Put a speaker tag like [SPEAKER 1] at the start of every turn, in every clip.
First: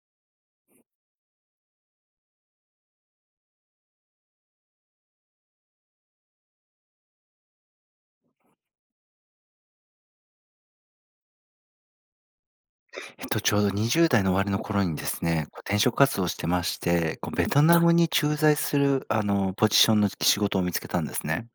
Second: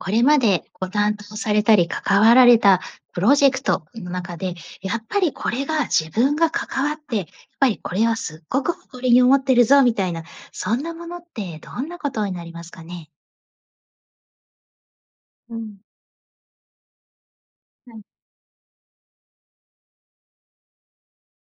[SPEAKER 1] これまでご担当されたり関わられたプロジェクトの中で、やっぱりこれが自分が関わって、やっぱりこれはすっごく誇りに思ってるぞみたいな、そんなものってどんなことになりますかね？
[SPEAKER 2] えっと、ちょうど20代の終わりの頃にですね、
[SPEAKER 1] う
[SPEAKER 2] こう
[SPEAKER 1] ん。
[SPEAKER 2] 転職活動をしてまして、こうベトナム
[SPEAKER 1] ふん。
[SPEAKER 2] に駐在するあの、ポジションの、き仕事を見つけたんですね。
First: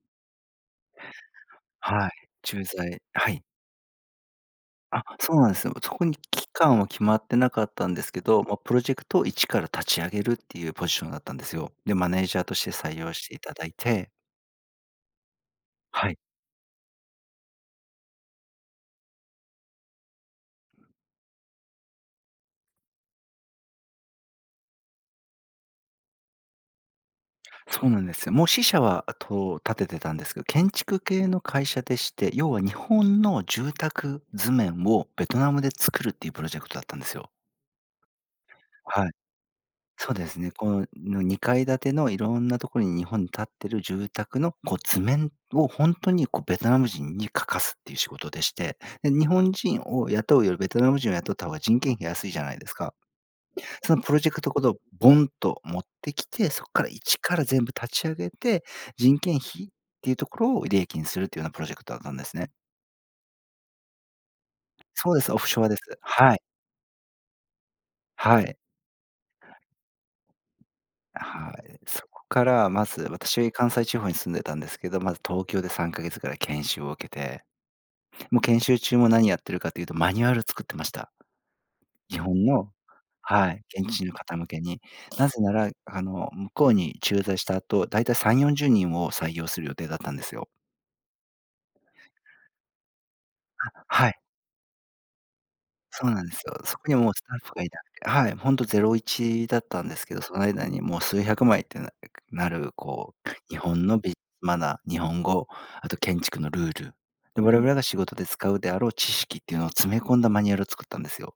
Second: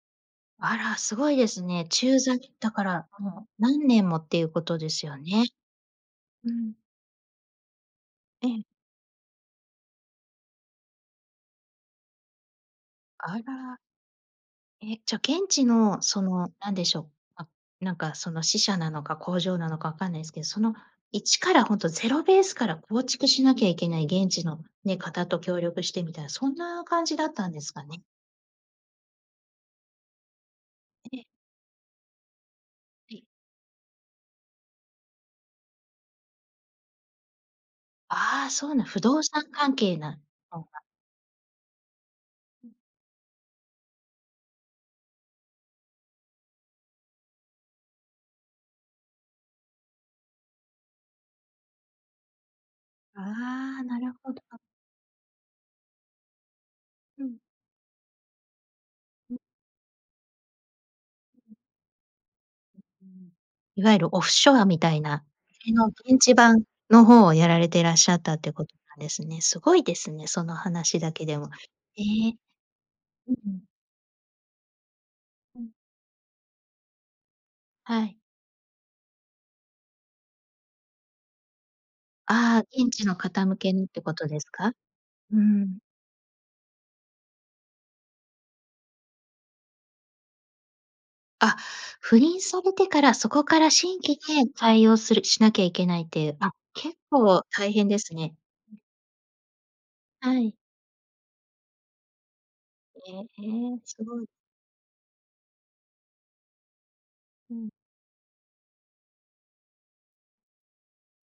[SPEAKER 1] あら、すごいですね。
[SPEAKER 2] はい、
[SPEAKER 1] 駐在
[SPEAKER 2] 駐
[SPEAKER 1] だか
[SPEAKER 2] 在
[SPEAKER 1] ら
[SPEAKER 2] はい。
[SPEAKER 1] もう何年もっていうことで
[SPEAKER 2] あ、
[SPEAKER 1] すよ
[SPEAKER 2] そう
[SPEAKER 1] ね。
[SPEAKER 2] なんですよ。特に期
[SPEAKER 1] うん。
[SPEAKER 2] 間は決まってなかったんですけど、
[SPEAKER 1] え
[SPEAKER 2] ま、
[SPEAKER 1] え。
[SPEAKER 2] プロジェクトを一から立ち上げるっていうポジションだったんですよ。で、マネージャーとして採用して
[SPEAKER 1] あ
[SPEAKER 2] いただい
[SPEAKER 1] ら。
[SPEAKER 2] て
[SPEAKER 1] え、じゃ、現地の
[SPEAKER 2] はい。
[SPEAKER 1] その、なんでしょ、あなんかその支社なのか工場なのかわかんないですけど、その一から、ほんとゼロベースから構築しなきゃいけない現地の、ね、方と協力してみたいな、そんな感じだったんですか
[SPEAKER 2] そうな
[SPEAKER 1] ね？
[SPEAKER 2] んですよ。もう支社は、とう立ててたんですけど、建築
[SPEAKER 1] ええ。
[SPEAKER 2] 系の会社でして、要は日
[SPEAKER 1] は
[SPEAKER 2] 本
[SPEAKER 1] い。
[SPEAKER 2] の住宅図面をベトナムで作るっていうプロジェクトだったんですよ。
[SPEAKER 1] ああ、そうな不
[SPEAKER 2] はい。
[SPEAKER 1] 動産関係
[SPEAKER 2] そう
[SPEAKER 1] な
[SPEAKER 2] ですね、
[SPEAKER 1] そう
[SPEAKER 2] この、
[SPEAKER 1] な。
[SPEAKER 2] んの2階建てのいろんな
[SPEAKER 1] う
[SPEAKER 2] と
[SPEAKER 1] ん。
[SPEAKER 2] ころに日本に立っている住宅のこう、図面をほんとにこう、ベトナム人に描かすっていう仕事でして、で、日本人を雇うよりベトナム人を雇った方が人件費が安いじゃないですか。
[SPEAKER 1] ああ、
[SPEAKER 2] そ
[SPEAKER 1] な
[SPEAKER 2] のプ
[SPEAKER 1] る
[SPEAKER 2] ロジ
[SPEAKER 1] ほ
[SPEAKER 2] ェク
[SPEAKER 1] ど。
[SPEAKER 2] トごとボンと持ってきて、そっから一
[SPEAKER 1] う
[SPEAKER 2] か
[SPEAKER 1] ん。
[SPEAKER 2] ら全部立ち上げて、人件
[SPEAKER 1] う
[SPEAKER 2] 費っていうところを利益にするってい
[SPEAKER 1] う
[SPEAKER 2] うような
[SPEAKER 1] う
[SPEAKER 2] プロジェクトだったんですね。
[SPEAKER 1] ううーん。いわゆるオフショアみたい
[SPEAKER 2] そうで
[SPEAKER 1] な。
[SPEAKER 2] す。オフショ
[SPEAKER 1] そ
[SPEAKER 2] ア
[SPEAKER 1] れ
[SPEAKER 2] です。
[SPEAKER 1] の現
[SPEAKER 2] は
[SPEAKER 1] 地
[SPEAKER 2] い。
[SPEAKER 1] 版の方をやられてらっしゃったっ
[SPEAKER 2] は
[SPEAKER 1] て
[SPEAKER 2] い。
[SPEAKER 1] ことなんですね。すごいですね、その話だ
[SPEAKER 2] あ、
[SPEAKER 1] けでも。
[SPEAKER 2] はい、
[SPEAKER 1] え
[SPEAKER 2] そこ
[SPEAKER 1] え。
[SPEAKER 2] からまず
[SPEAKER 1] うう
[SPEAKER 2] 私、
[SPEAKER 1] ん。
[SPEAKER 2] 関西地方に住んでたんですけど、まず東
[SPEAKER 1] う
[SPEAKER 2] 京で
[SPEAKER 1] ん
[SPEAKER 2] 3か月ぐらい研修を受けて、
[SPEAKER 1] はい。
[SPEAKER 2] もう研修中も何やってるかというとマニュアル作ってました。日本
[SPEAKER 1] ああ、
[SPEAKER 2] の
[SPEAKER 1] 現地の方
[SPEAKER 2] は
[SPEAKER 1] 向
[SPEAKER 2] い、
[SPEAKER 1] けにっ
[SPEAKER 2] 現
[SPEAKER 1] て
[SPEAKER 2] 地の
[SPEAKER 1] こと
[SPEAKER 2] 方
[SPEAKER 1] です
[SPEAKER 2] 向け
[SPEAKER 1] か？
[SPEAKER 2] に。な
[SPEAKER 1] う
[SPEAKER 2] ぜなら
[SPEAKER 1] ん。
[SPEAKER 2] あの、向こうに駐在した後だいたい3、40人を採用する予定だったんですよ。
[SPEAKER 1] あ、赴任されてから、そこから
[SPEAKER 2] あ、
[SPEAKER 1] 新
[SPEAKER 2] は
[SPEAKER 1] 規
[SPEAKER 2] い。
[SPEAKER 1] で対応するしなきゃいけない
[SPEAKER 2] そ
[SPEAKER 1] っ
[SPEAKER 2] うな
[SPEAKER 1] て
[SPEAKER 2] ん
[SPEAKER 1] い
[SPEAKER 2] で
[SPEAKER 1] う、
[SPEAKER 2] す
[SPEAKER 1] あ、
[SPEAKER 2] よ。そこに
[SPEAKER 1] 結
[SPEAKER 2] はもうスタッ
[SPEAKER 1] 構
[SPEAKER 2] フがい
[SPEAKER 1] 大
[SPEAKER 2] だ
[SPEAKER 1] 変です
[SPEAKER 2] はい、
[SPEAKER 1] ね。
[SPEAKER 2] ほんと
[SPEAKER 1] う
[SPEAKER 2] ゼ
[SPEAKER 1] ん。
[SPEAKER 2] ロイチだったんですけど、そ
[SPEAKER 1] は
[SPEAKER 2] の
[SPEAKER 1] い。
[SPEAKER 2] 間にもう数百枚って、なるくなる
[SPEAKER 1] え。
[SPEAKER 2] こう、日本の
[SPEAKER 1] す
[SPEAKER 2] ビ
[SPEAKER 1] ごい。
[SPEAKER 2] マナー、日本語、あと建築のルール、で
[SPEAKER 1] う
[SPEAKER 2] 我
[SPEAKER 1] ん。
[SPEAKER 2] 々が仕事で使うであろう知識っていうのを詰め込んだマニュアルを作ったんですよ。